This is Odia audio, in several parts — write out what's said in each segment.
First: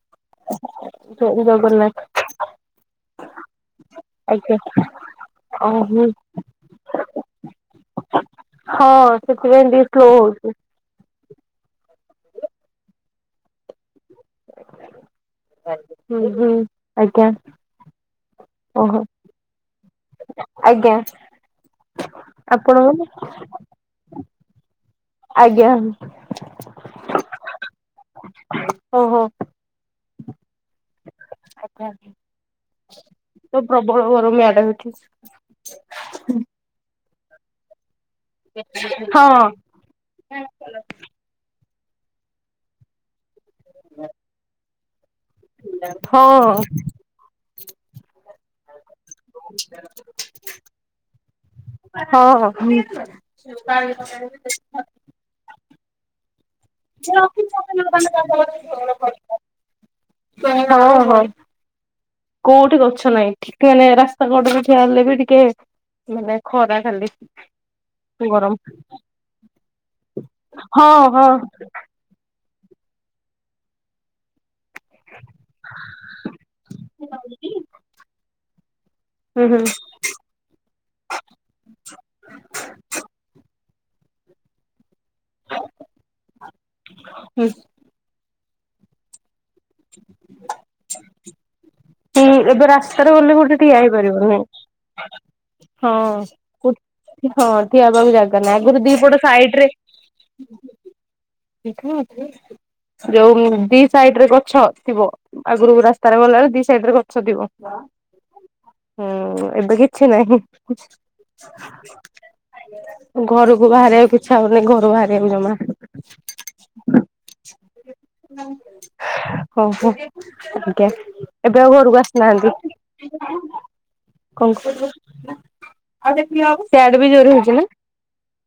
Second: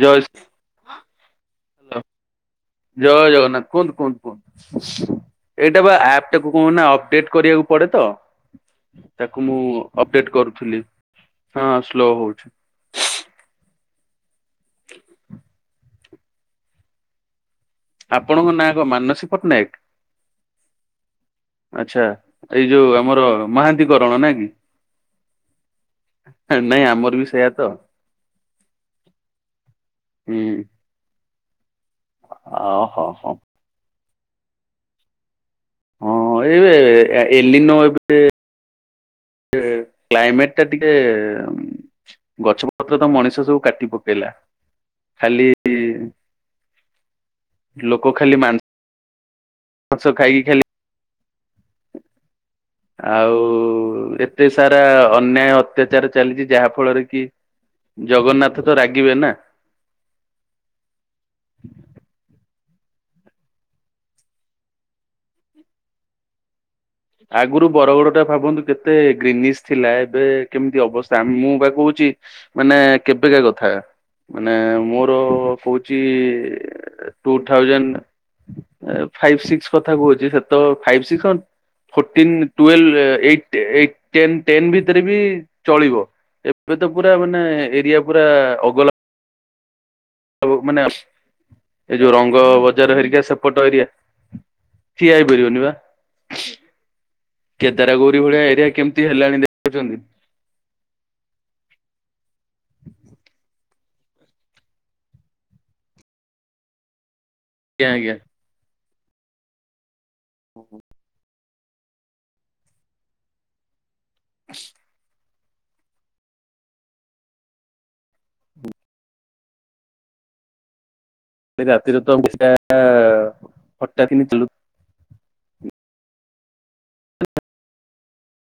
ଜୟ ଜୟ ଶ୍ରୀ ଜଗନ୍ନାଥ। ଜୟ ଜଗନ୍ନାଥ କୁହନ୍ତୁ କୁହନ୍ତୁ ଆଜ୍ଞା କୁହନ୍ତୁ ଏଇଟା ବା ଓହୋ ଆପ୍ ଟାକୁ କଣ ନା ଅପଡେଟ କରିବାକୁ ପଡେ ତ ହଁ ତାକୁ ମୁଁ ସେଥିପାଇଁ ଟିକେ ସ୍ଲୋ ଅପଡେଟ ହଉଛି। କରୁଥିଲି ହଁ ସ୍ଲୋ ହଉଛି। ହୁଁ ହୁଁ ଆଜ୍ଞା। ଆପଣଙ୍କ ନାଁ କଣ ଓହୋ ମାନସୀ ପଟ୍ଟନାୟକ? ଆଜ୍ଞା। ଆଚ୍ଛା ଏଇ ଯୋଉ ଆପଣଙ୍କ ଆମର ମହାନ୍ତି କରଣ ନା କି! ଆଜ୍ଞା ହଁ ନାଇଁ ଆମର ବି ସେଇଆ ତ! ଓହୋ ହୁଁ। ଆଜ୍ଞା ଅ ହଉ ହଉ। ତ ପ୍ରବଳ ଗରମ ଇଆଡ଼େ ହଇଛି। ହଁ ଏବେ ଏ ଏଲିନୋ ଏବେ ହଁ ସେ କ୍ଲାଇମେଟ ଟା ଟିକେ ଗଛ ପତ୍ର ତ ମଣିଷ ସବୁ କାଟି ପକେଇଲା ଖାଲି ହଁ। ଲୋକ ଖାଲି ମାଂସ ମାଂସ ଖାଇକି ଖାଲି ହଁ ହଁ। ଆଉ ଏତେ ସାରା ଅନ୍ୟାୟ ଅତ୍ୟାଚାର ଚାଲିଛି ଯାହା ଫଳରେ କି ଜଗନ୍ନାଥ ତ ରାଗିବେ [unintelligible] ନା। [unintelligible] କୋଉଠି ଗଛ ନାହିଁ ଠିକ ମାନେ ରାସ୍ତା କଡରେଠିଆ ହେଲେ ବି ଟିକେ ମାନେ ଖରା ଖାଲି। ଆଗରୁ ବରଗଡ ଟା ଗରମ ଭାବନ୍ତୁ କେତେ ଗ୍ରୀନି ଥିଲା ଏବେ କେମିତି ହଁ ଅବସ୍ଥା ହଁ ମୁଁ ପା କହୁଛି ମାନେ କେବେକା କଥା? ମାନେ ମୋର କହୁଛି ଟୁ ଥାଉଁଜେଣ୍ଟ ଫାଇଭ ହୁଁ ହୁଁ ସିକ୍ସ କଥା କହୁଛି ସେ ତ ଫାଇଭ ସିକ୍ସ ଫୋର୍ଟିନ୍ ଟୁଲଭ ଏଇ ଏଇ ଟେନ୍ ଟେନ୍ ଭିତରେ ବି ଚଳିବ ଏବେ ତ ପୁରା ମାନେ ହୁଁ। ଏରିଆ ପୁରା ଅଗଲା ହ ଆଉ ମାନେ ଆ କି ଏବେ ରାସ୍ତାରେ ଗଲେ ଗୋଟେ ଠିଆ ହେଇପାରିବନି। ଠିଆ ହେଇପାରିବନି ବା। ହଁ। [inaudible] ହଁ କେଦାର ଠିଆ ହେବାକୁ ଗୌରୀ ଭଳିଆ ଜାଗା ନାହିଁ ଏରିଆ ଆଗରୁ କେମିତି ଦିପଟ ହେଲାଣି ସାଇଡ ରେ ଦେଖୁଛନ୍ତି [unintelligible] ଯୋଉ ଦି ସାଇଡ ରେ ଗଛ ଥିବ ଆଗରୁ ରାସ୍ତାରେ ଗଲା ଦି ସାଇଡ ରେ ଗଛ ଥିବ। ଆଜ୍ଞା ଆଜ୍ଞା। ହୁଁ ଏବେ କିଛି ନାହିଁ। ଘରକୁ ବାହାରିବାକୁ ଇଛା ହଉନି ଘରୁ ବାହାରିବାକୁ ଜମା। ହ ଓହୋ ଆଜ୍ଞା। ଏବେ ଆଉ ରାତିରେ ଘରକୁ ତ ଆସିନାହାନ୍ତି ହଠାତ୍ କିନି ଚାଲୁଥିଲା କଣ କରିବୁ? ଡ ବି ଜୋରରେ ହଉଛି ନା।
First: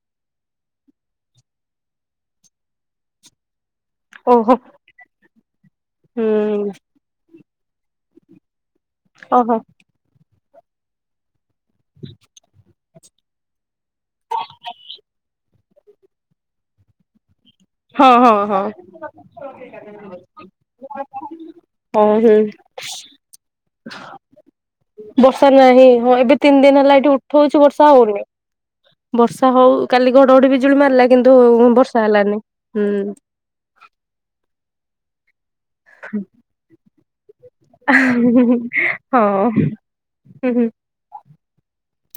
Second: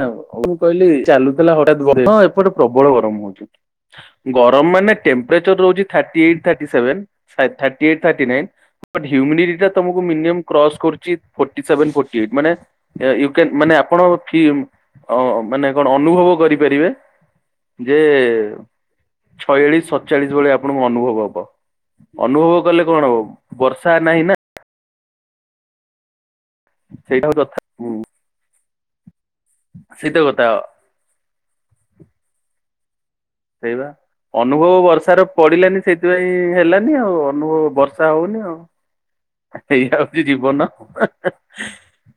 ଉ ମୁଁ କହିଲି ଚାଲୁଥିଲା ହଠତ୍ ଗର ହଁ ଏପଟେ ପ୍ରବଳ ଗରମ। ଓହୋ ଗରମ ମାନେ ଟମ୍ପଚର ରହୁଛି ଥର୍ଟି ଏଇଟି ଥାର୍ଟି ହୁଁ। ସେଭେନେ। [unintelligible] ଫର୍ଟି ସେଭେ ଓହୋ ଫଟି ଏଇଟ୍ ମାନେ ୟୁକେନ ମାନେ ଆପଣ ଥି ମାନେ କଣ ଅନୁଭବ କରିପାରିବେ। ହଁ ହଁ ଯେ ହଁ। ଛୟାଳିଶ ସତଚାଳିଶ ଭଳିଆ ଆପଣଙ୍କୁ ଅନୁଭବ ହବ। ହଁ ହୁଁ ଅନୁଭବ କଲେ କଣ ହବ ବର୍ଷା ନାହିଁ ନା? ବର୍ଷା ନାହିଁ ହଁ ଏବେ ତିନି ଦିନ ହେଲା ଏଠି ସେଇଟା କଥା ଉଠଉଛି ବର୍ଷା ହଉନି ବର୍ଷା ହଉ କାଲି ସେଇତ କଥା ଘଡଘଡି ବିଜୁଳି ମାରିଲା। କିନ୍ତୁ ବର୍ଷା ହେଲାନି ହୁଁ। ସେଇବା ଅନୁଭବ ବର୍ଷାରେ ପଡିଲାନି ସେଥିପାଇଁ ହେଲାନି ଆଉ ଅନୁଭବ ବର୍ଷା ହଉନି ଆଉ ହଁ ଏଇ ହଉଛି ଜୀବନ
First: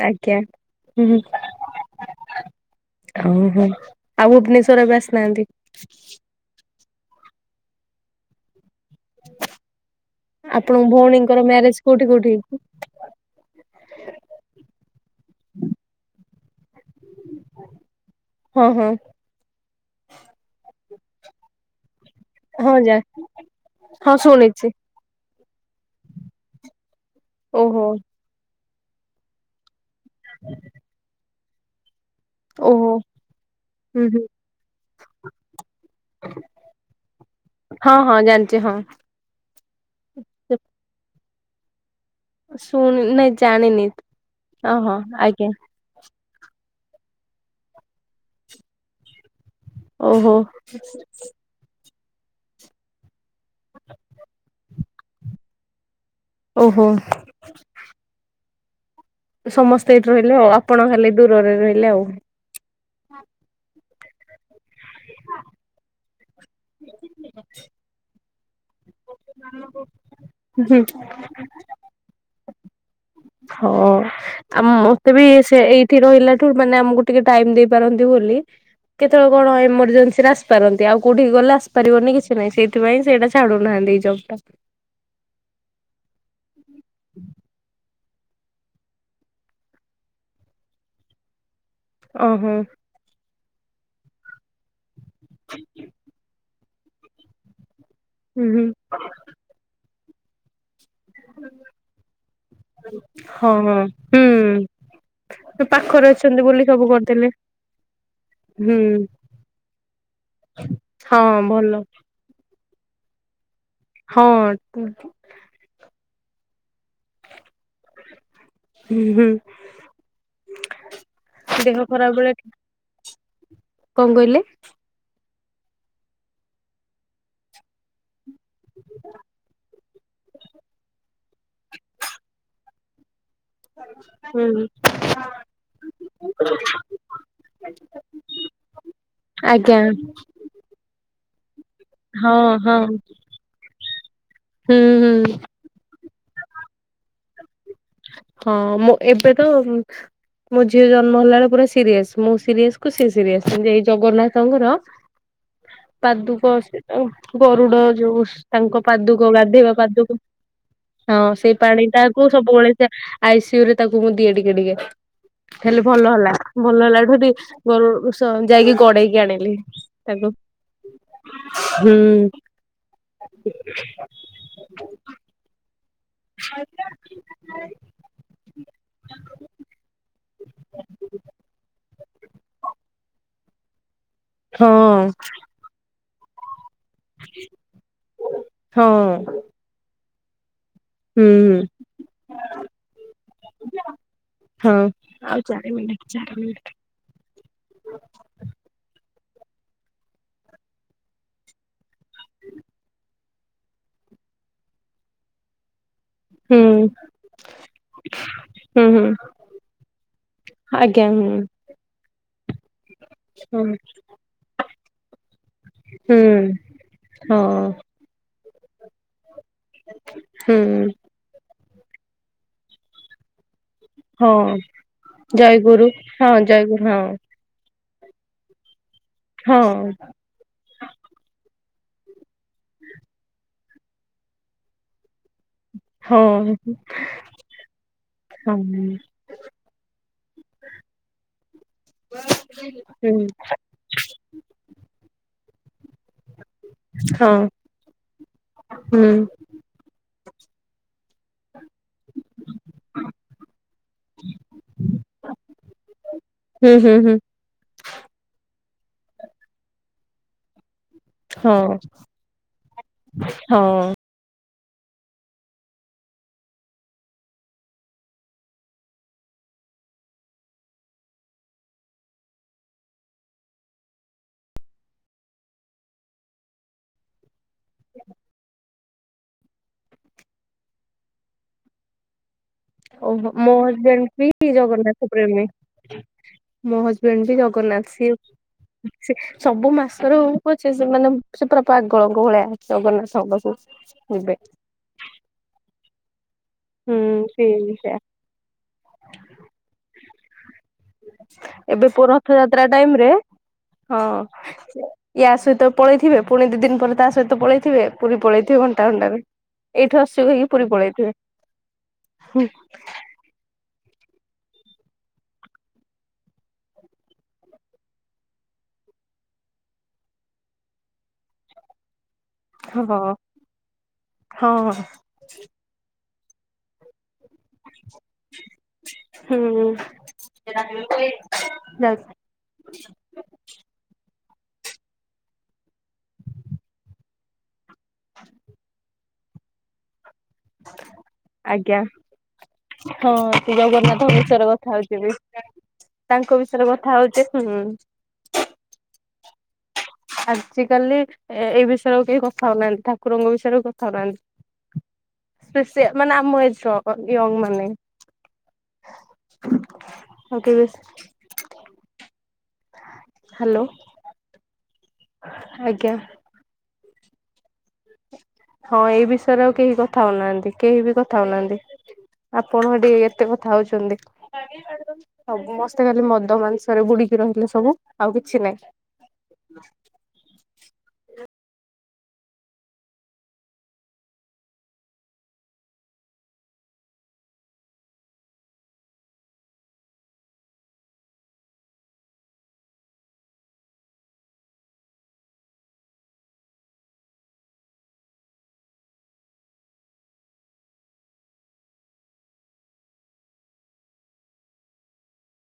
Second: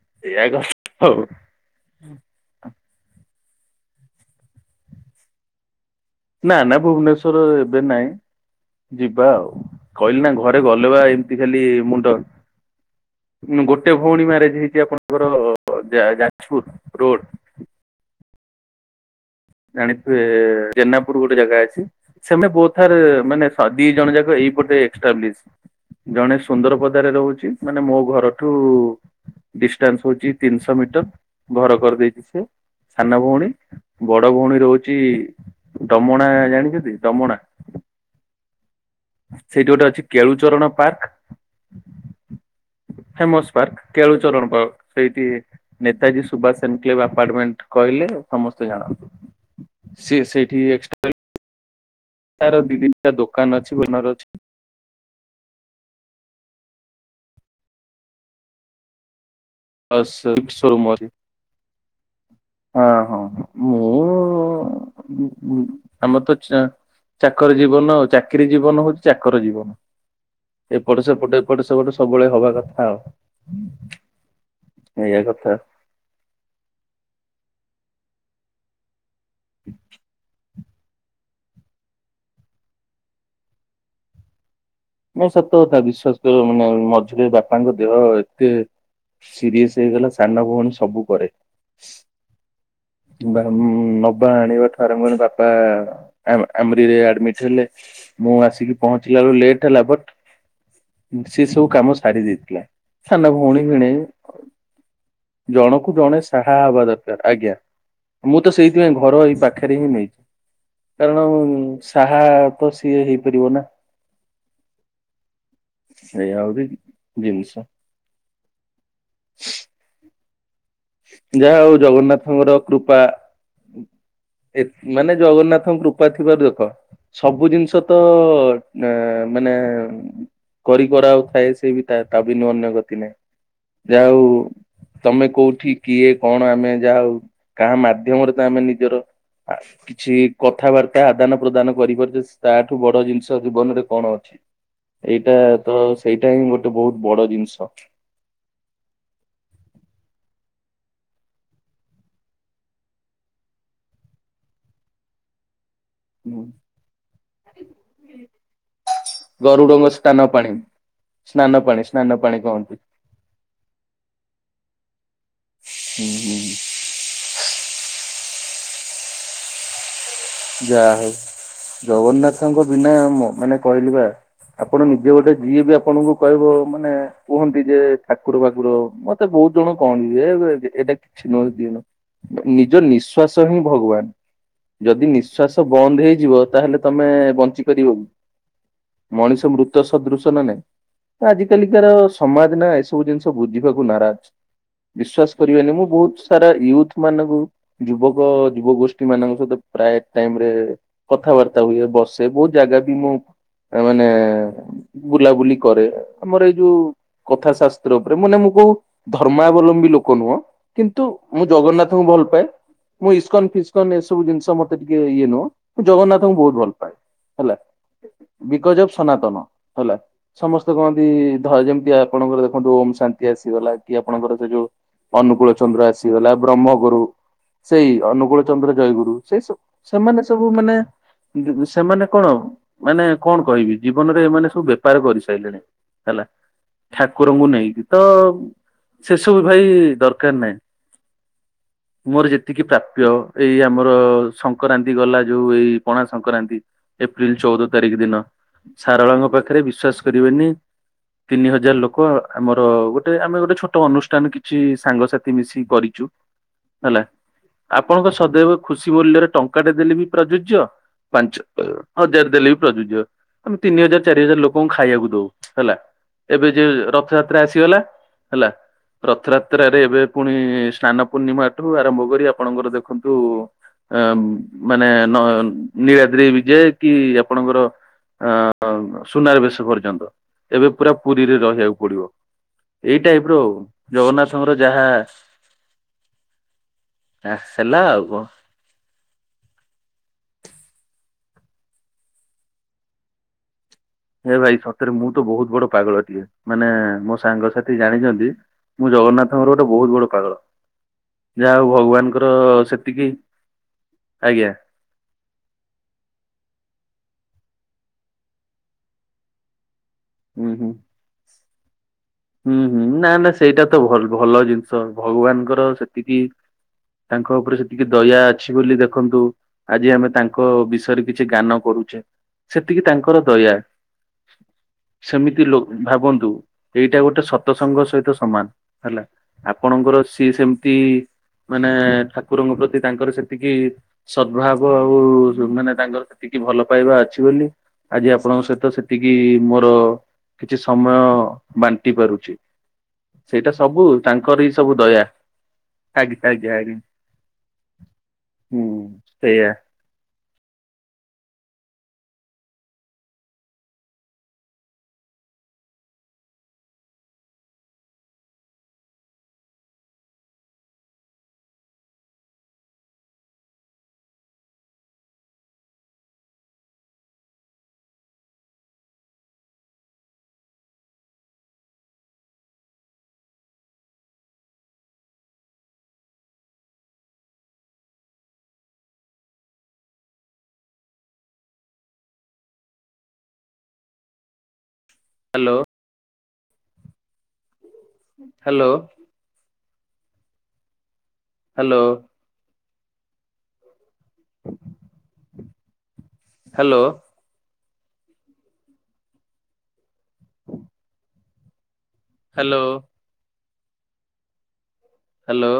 ଆଜ୍ଞା ଏଇଆ କଥା ହୁଁ। ହଉ ଓହୋ ଆଉ ଭୁବନେଶ୍ଵର ବି ଆସିନାହାନ୍ତି? ନା ନା ଭୁବନେଶ୍ଵର ଏବେ ନାଇଁ। ଯିବା ଆଉ କହିଲି ନା ଘରେ ଆପଣଙ୍କ ଗଲେ ବା ଏମିତି ଭଉଣୀଙ୍କର ଖାଲି ମ୍ୟାରେଜ କୋଉଠି ମୁଣ୍ଡ କୋଉଠି ଗୋଟେ ଭଉଣୀ ମ୍ୟାରେଜ ହେଇଛି ଆପଣଙ୍କର ଯାଜପୁର ରୋଡ। ହୁଁ ହୁଁ। ଜାଣିଥିବେ ଜେନାପୁର ଗୋଟେ ଜାଗା ଅଛି? ସେମ ହଁ ବହୁତ ଯା ଥର ମାନେ ଦି ଜଣ ହଁ ଯାକ ଶୁଣିଛି ଏଇପୋଟେ ଜଣେ ସୁନ୍ଦର ପଦରେ ରହୁଛି ଓହୋ ମାନେ ମୋ ଘରଠୁ ଡିଷ୍ଟାନ୍ସ ହଉଛି ତିନିଶହ ମିଟର ଘର କରିଦେଇଛି ସେ ଓହୋ ସାନ ଭଉଣୀ। ହୁଁ ହୁଁ ବଡ ଭଉଣୀ ରହୁଛି ଡମଣା ଜାଣିଛନ୍ତି ଡମଣା? ହଁ ହଁ ଜାଣିଚି ହଁ। ସେଇଠି ଗୋଟେ ଅଛି କେଳୁଚରଣ ପାର୍କ ଶୁଣି ନାଇଁ ଫେମସ ଜାଣିନି ପାର୍କ କେଳୁଚରଣ ପ ଓହୋ ସେଇଠି ଆଜ୍ଞା ନେତାଜୀ ସୁବାସ ଏନକ୍ଲେଭ ଆପାର୍ଟମେଣ୍ଟ କହିଲେ ସମସ୍ତେ ଜାଣନ୍ତି। ସିଏ ଓହୋ ସେଇଠି ଏ ତାର ଦି ଦିନଟା ଦୋକାନ ଅଛି ଓନର ଅଛି। ଓହୋ। ସମସ୍ତେ ଏଇଠି ପ୍ଲସ ରହିଲେ ଆଉ ଶୋରୁମ ଆପଣ ଅଛି ଖାଲି ଦୂରରେ ରହିଲେ ଆଉ। ହଁ ହଁ ମୁଁ ଆମର ତ ଚା ଚାକର ଜୀବନ ଆଉ ଚାକିରୀ ଜୀବନ ହଉଚି ଚାକର ଜୀବନ। ହୁଁ ଏପଟ ସେପଟ ଏପଟ ସେପଟ ସବୁବେଳେ ହବା କଥା ଆଉ। ହଁ ଆ ମତେ ଏଇଆ ବି କଥା ସେ ଏଇ ଠି ରହିଲଠୁ ମାନେ ଆମକୁ ଟିକେ ଟାଇମ ଦେଇପାରନ୍ତି ବୋଲି କେତେବେଳେ କଣ ଏମରଜେନ୍ସି ରେ ଆସି ପାରନ୍ତି ଆଉ କୋଉଠି ଗଲେ ଆସିପାରିବନି କିଛି ନାହିଁ ସେଥିପାଇଁ ସେଇଟା ଛାଡୁନାହାନ୍ତି ଜବ ଟା। ନା ସତ କଥା ବିଶ୍ଵାସ କରିବ ମାନେ ମଝିରେ ବାପାଙ୍କ ଦେହ ଏତେ ସିରିଅସ ହେଇଗଲା ସାନ ଭଉଣୀ ସବୁ କରେ। ଓହୋ। ବା ଉମ ନବା ଆଣିବାଠୁ ଆରମ୍ଭ ବାପା ଆ ଆମ୍ରି ରେ ଆଡମିଟ ହେଲେ ମୁଁ ହୁଁ ହୁଁ ଆସିକି ପହଞ୍ଚିଲା ବେଳୁ ଲେଟ ହେଲା ବଟ୍ ସେ ସବୁ କାମ ସାରି ଦେଇଥିଲା। ସାନ ହଁ ଭଉଣୀ ହଁ ଭିଣେଇ ହୁଁ ଜଣକୁ ପାଖରେ ଜଣେ ଅଛନ୍ତି ସାହା ବୋଲି ହବା ସବୁ ଦରକାର। କରିଦେଲେ। ଆଜ୍ଞା। ମୁଁ ତ ହୁଁ ସେଇଥିପାଇଁ ଘର ଏଇ ପାଖରେ ହିଁ ନେଇଚି। କାରଣ ହଁ ଭଲ ସା ହା ତ ସିଏ ହେଇପାରିବ ନା। ହଁ। ଏଇଆ ହୋଉଚି ଦିିନଷ। ହୁଁ ହୁଁ। ଯାହା ହଉ ଦେହ ଖରାପ ବେଳେ ଜଗନ୍ନାଥଙ୍କର କୃପା କଣ କହିଲେ? ଏ ମାନେ ଜଗନ୍ନାଥଙ୍କ କୃପା ଥିବାରୁ ଦେଖ ସବୁ ଜିନିଷ ତ [unintelligible] ମାନେ କରି କରାଉ ଥାଏ ସେହି ତା ବିନୁ ଅନ୍ୟ ଗତି ନାହିଁ। ଯା ହୋଉ ହୁଁ ତମେ କୋଉଠି କିଏ କଣ ଆମେ ଯାହା ହଉ କାହା ମାଧ୍ୟମରେ ତ ଆମେ ନିଜର ଆଜ୍ଞା କିଛି କଥାବାର ତା ଆଦାନ ପ୍ରଦାନ କରିପାରୁଛେ ହଁ ତାଠୁ ହଁ ବଡ ଜିନିଷ ଜୀବନରେ କଣ ଅଛି। ହୁଁ ହୁଁ ଏଇଟା ତ ସେଇଟା ହିଁ ଗୋଟେ ବହୁତ ବଡ ଜିନିଷ। ହଁ ମୁଁ ଏବେ ତ ମୋ ଝିଅ ଜନ୍ମ ହେଲା ବେଳେ ପୁରା ସିରିଏସ ମୁଁ ସିରିଏସ କୁ ସିଏ ସିରିଏସ [unintelligible] ଏଇ ଜଗନ୍ନାଥଙ୍କର [inaudible] ହୁଁ। ପାଦୁକ ସେ ଉ ଗରୁଡ ଯୋଉ ତାଙ୍କ ପାଦୁକ ଗାଧେଇବା ଗରୁଡଙ୍କ ପାଦୁକ ସ୍ନାନ ପାଣି ହଁ ସ୍ନାନ ସେଇ ପାଣି ପାଣିଟା ସ୍ନାନ କୁ ପାଣି କହନ୍ତି। ସବୁବେଳେ ଆଇ ସି ୟୁ ରେ ତାକୁ ମୁଁ ଦିଏ ଟିକେ ଟିକେ। ହେଲେ ଭଲ ହେଲା। ଭଲ ହେଲା ଠୁ ଟି ଗରୁ ଉ ସ ଯାଇକି ଗଡେଇକି ଆଣିଲି ତାକୁ। ଯା ହଉ ହୁଁ ଜଗନ୍ନାଥଙ୍କ ବିନା ମ ମାନେ କହିଲେ ବା ଆପଣ ନିଜେ ଗୋଟେ ଯିଏ ବି ଆପଣଙ୍କୁ କହିବ ମାନେ କୁହନ୍ତି ଯେ ଠାକୁର ବାକୁର ମତେ ବହୁତ ଜଣ କହନ୍ତି ଏ ବେ ଏଇଟା କିଛି ନୁହେଁ [unintelligible] ନିଜ ନିଶ୍ଵାସ ହିଁ ହଁ ଭଗବାନ ଯଦି ନିଶ୍ଵାସ ବନ୍ଦ ହେଇଯିବ ତାହେଲେ ତମେ ବଞ୍ଚି ପାରାରିବ ହଁ ମଣିଷ ମୃତ ସଦୃଶ ନା ନାଇଁ ହୁଁ ଆଜିକାଲି କାର ସମାଜ ନା ଏସବୁ ଜିନିଷ ବୁଝିବାକୁ ନାରାଜ। ହଁ ବିଶ୍ଵାସ କରିବନି ମୁଁ ବହୁତ ସାରା ୟୁଥ ମାନଙ୍କୁ ଯୁବକ ଯୁବ ଗୋଷ୍ଠୀ ମାନଙ୍କ ସହିତ ପ୍ରାୟ ଟାଇମରେ କଥାବାର୍ତ୍ତା ହୁଏ ବସେ ବହୁତ ଜାଗା ବି ମୁଁ ମାନେ ବୁଲାବୁଲି କରେ ଆମର ଏଇ ହୁଁ ଯୋଉ କଥା ଶାସ୍ତ୍ର ଉପରେ ମାନେ ମୁଁ କହୁ ହୁଁ ହୁଁ ଧର୍ମାବଲମ୍ବୀ ଲୋକ ନୁହଁ। କିନ୍ତୁ ଆଜ୍ଞା ହୁଁ ମୁଁ ଜଗନ୍ନାଥଙ୍କୁ ଭଲ ପାଏ, ମୁଁ ଇସ୍କନ ହଁ ଫିସ୍କନ ଏସବୁ ଜିନିଷ ମୋ ଇଏ ନୁହଁ ମୁଁ ହୁଁ ଜଗନ୍ନାଥଙ୍କୁ ବହୁତ ଭଲ ପାଏ ହଁ ହେଲା। Because of Sanatan. ହେଲା ସମସ୍ତେ ହୁଁ କହନ୍ତି ଧର ଯେମିତି ଆପଣଙ୍କର ଦେଖନ୍ତୁ ଓମ୍ ଶାନ୍ତି ଆସିଗଲା। କି ଆପଣଙ୍କର ସେ ହଁ ଯୋଉ ଅନୁକୂଳ ଚନ୍ଦ୍ର ଜୟଗୁରୁ ଆସିଗଲା, ହଁ ଜୟଗୁରୁ ବ୍ରହ୍ମଗୁରୁ। ହଁ ସେଇ ଅନୁଗୂଳୁ ଚନ୍ଦ୍ର ଜୟଗୁରୁ ସେଇ ସବୁ ହଁ ସେମାନେ ସବୁ ମାନେ ସେମାନେ କଣ ମାନେ କଣ କହିବି ଜୀବନରେ ଏମାନେ ସବୁ ବେପାର କରିସାରିଲେଣି। ହେଲା ହଁ। ଠାକୁରଙ୍କୁ ନେଇକି ତ ହଁ ସେସବୁ ଭାଇ ଦରକାର ନାହିଁ। ମୋର ଯେତିକି ପ୍ରାପ୍ୟ ହୁଁ ଏଇ ଆମର ସଂକ୍ରାନ୍ତି ଗଲା ଯୋଉ ଏଇ ପଣା ସଂକ୍ରାନ୍ତି। ଏପ୍ରିଲ ହଁ ଚଉଦ ତାରିଖ ଦିନ ହୁଁ ସାରଳାଙ୍କ ପାଖରେ ବିଶ୍ୱାସ କରିବେନି। ତିନି ହଜାର ଲୋକ ଆମର ଗୋଟେ ଆମେ ଗୋଟେ ଛୋଟ ଅନୁଷ୍ଠାନ କିଛି ସାଙ୍ଗସାଥି ମିଶି କରିଚୁ। ହୁଁ ହୁଁ ହୁଁ। ଆପଣଙ୍କ ସଦୈବ ଖୁସି ବୋଲି ଧରେ ଟଙ୍କାଟେ ଦେଲେ ବି ପ୍ରଯୁଜ୍ୟ। ପାଞ୍ଚ ହଁ ହଜାର ଦେଲେ ବି ପ୍ରଯୁଜ୍ୟ, ଆମେ ତିନି ହଁ ହଜାର ଚାରି ହଜାର ଲୋକଙ୍କୁ ଖାଇବାକୁ ଦଉ ହେଲା। ଏବେ ଯେ ରଥଯାତ୍ରା ଆସିଗଲା ହେଲା। ରଥଯାତ୍ରାରେ ଏବେ ପୁଣି ସ୍ନାନ ପୂର୍ଣ୍ଣିମାଠୁ ଆରମ୍ଭ କରି ଆପଣଙ୍କର ଦେଖନ୍ତୁ ଅ ମାନେ ନ ନୀଳାଦ୍ରି ବିଜେ କି ଆପଣଙ୍କର ଅ ସୁନାରବେଶ ପର୍ଯ୍ୟନ୍ତ ଏବେ ପୁରା ପୁରୀରେ ରହିବାକୁ ପଡିବ। ଏଇ ଓ ଟାଇପ ର ଆଉ। ମୋ ହଜବେଣ୍ଡ ବି ଜଗନ୍ନାଥଙ୍କର ଯାହା ଜଗନ୍ନାଥପ୍ରେମୀ। ମୋ ହଜବେଣ୍ଡ ବି ହେଲା ଜଗନ୍ନାଥ ଆଉ ସିଏ କଣ। ସବୁ ମାସର ହଉପଛେ ମାନେ ସେ ପୁରା ପାଗଳଙ୍କ ଭଳିଆ ଅଛି ଜଗନ୍ନାଥ ଙ୍କ ପାଖକୁ ଯିବେ। ହେ ଭାଇ ସତରେ ମୁଁ ତ ବହୁତ ବଡ ପାଗଳଟିଏ। ମାନେ ହୁଁ ମୋ ସେଇ ସାଙ୍ଗସାଥି ସେୟା। ଜାଣିଛନ୍ତି ମୁଁ ଜଗନ୍ନାଥଙ୍କର ଗୋଟେ ବହୁତ ବଡ ପାଗଳ। ଯାହା ହଉ ଏବେ ପୁଅ ଭଗବାନଙ୍କର ରଥଯାତ୍ରା ଟାଇମ ରେ ସେତିକି ହଁ ଆଜ୍ଞା। ୟା ସହିତ ପଳେଇଥିବେ ପୁଣି ଦି ଦିନ ପରେ ତା ସହିତ ପଳେଇଥିବେ ପୁରୀ ପଳେଇଥିବେ ଘଣ୍ଟା ଘଣ୍ଟାରେ। ଏଇଠୁ ଆସୁଛି କହିକି ହୁଁ ପୁରୀ ହୁଁ ପଳେଇଥିବେ। ହୁଁ ହୁଁ ନା ନା ସେଇଟା ତ ଭଲ ଭଲ ଜିନିଷ ଭଗବାନଙ୍କର ସେତିକି ତାଙ୍କ ଉପରେ ସେତିକି ଦୟା ଅଛି ବୋଲି ଦେଖନ୍ତୁ। ଆଜି ଆମେ ତାଙ୍କ ବିଷୟରେ କିଛି ଜ୍ଞାନ କରୁଛେ। ସେତିକି ହଁ ତାଙ୍କର ଦୟା। ହଁ ସେମିତି ଲ ଭାବନ୍ତୁ ଏଇଟା ଗୋଟେ ସତସଙ୍ଗ ସହିତ ସମାନ ହେଲା ଆପଣଙ୍କର ସିଏ ସେମିତି ମାନେ ଯାଉ ଠାକୁ କୁରଙ୍କ ପ୍ରତି ତାଙ୍କର ସେତିକି ସଦ୍ଭାବ ଆଉ ମାନେ ତାଙ୍କର ସେତିକି ଭଲ ପାଇବା ଅଛି ବୋଲି। ଆଜି ଆପଣଙ୍କ ସହିତ ସେତିକି ମୋର କିଛି ସମୟ ଆଜ୍ଞା ବାଣ୍ଟି ପାରୁଛି। ହଁ ସେଇଟା ସେ ସବୁ ଜଗନ୍ନାଥ ତାଙ୍କର ବିଷୟରେ ହିଁ ସବୁ କଥା ହଉଛି ଦୟା ଏବେ। ଆଜ୍ଞା ତାଙ୍କ ଆଜ୍ଞା ବିଷୟରେ ଆଜ୍ଞା କଥା ହଉଚେ। [unintelligible] ହୁଁ ସେଇଆ। ଆଜି କାଲି ଏଇ ବିଷୟରେ ଆଉ କେହି କଥା ହଉନାହାନ୍ତି ଠାକୁରଙ୍କ ବିଷୟରେ କଥା ହଉନାହାନ୍ତି। [unintelligible] ମାନେ ଆମ ଏଜ୍ ର ୟଙ୍ଗ ମାନେ। ଆଉ କେହି ବେଶ୍ ହାଲୋ। ଆଜ୍ଞା। ହଁ ଏଇ ବିଷୟରେ ଆଉ କେହି କଥା ହଉନାହାନ୍ତି। କେହି ବି କଥା ହଉନାହାନ୍ତି। ଆପଣ ଏଠି ଏତେ କଥା ହଉଚନ୍ତି। ସମସ୍ତେ ଖାଲି ମଦ ମାଂସରେ ବୁଡିକି ରହିଲେ ସବୁ ଆଉ କିଛି ନାହିଁ। ହଁ hello. Hello. Hello. [inaudible] Hello. Hello. Hello.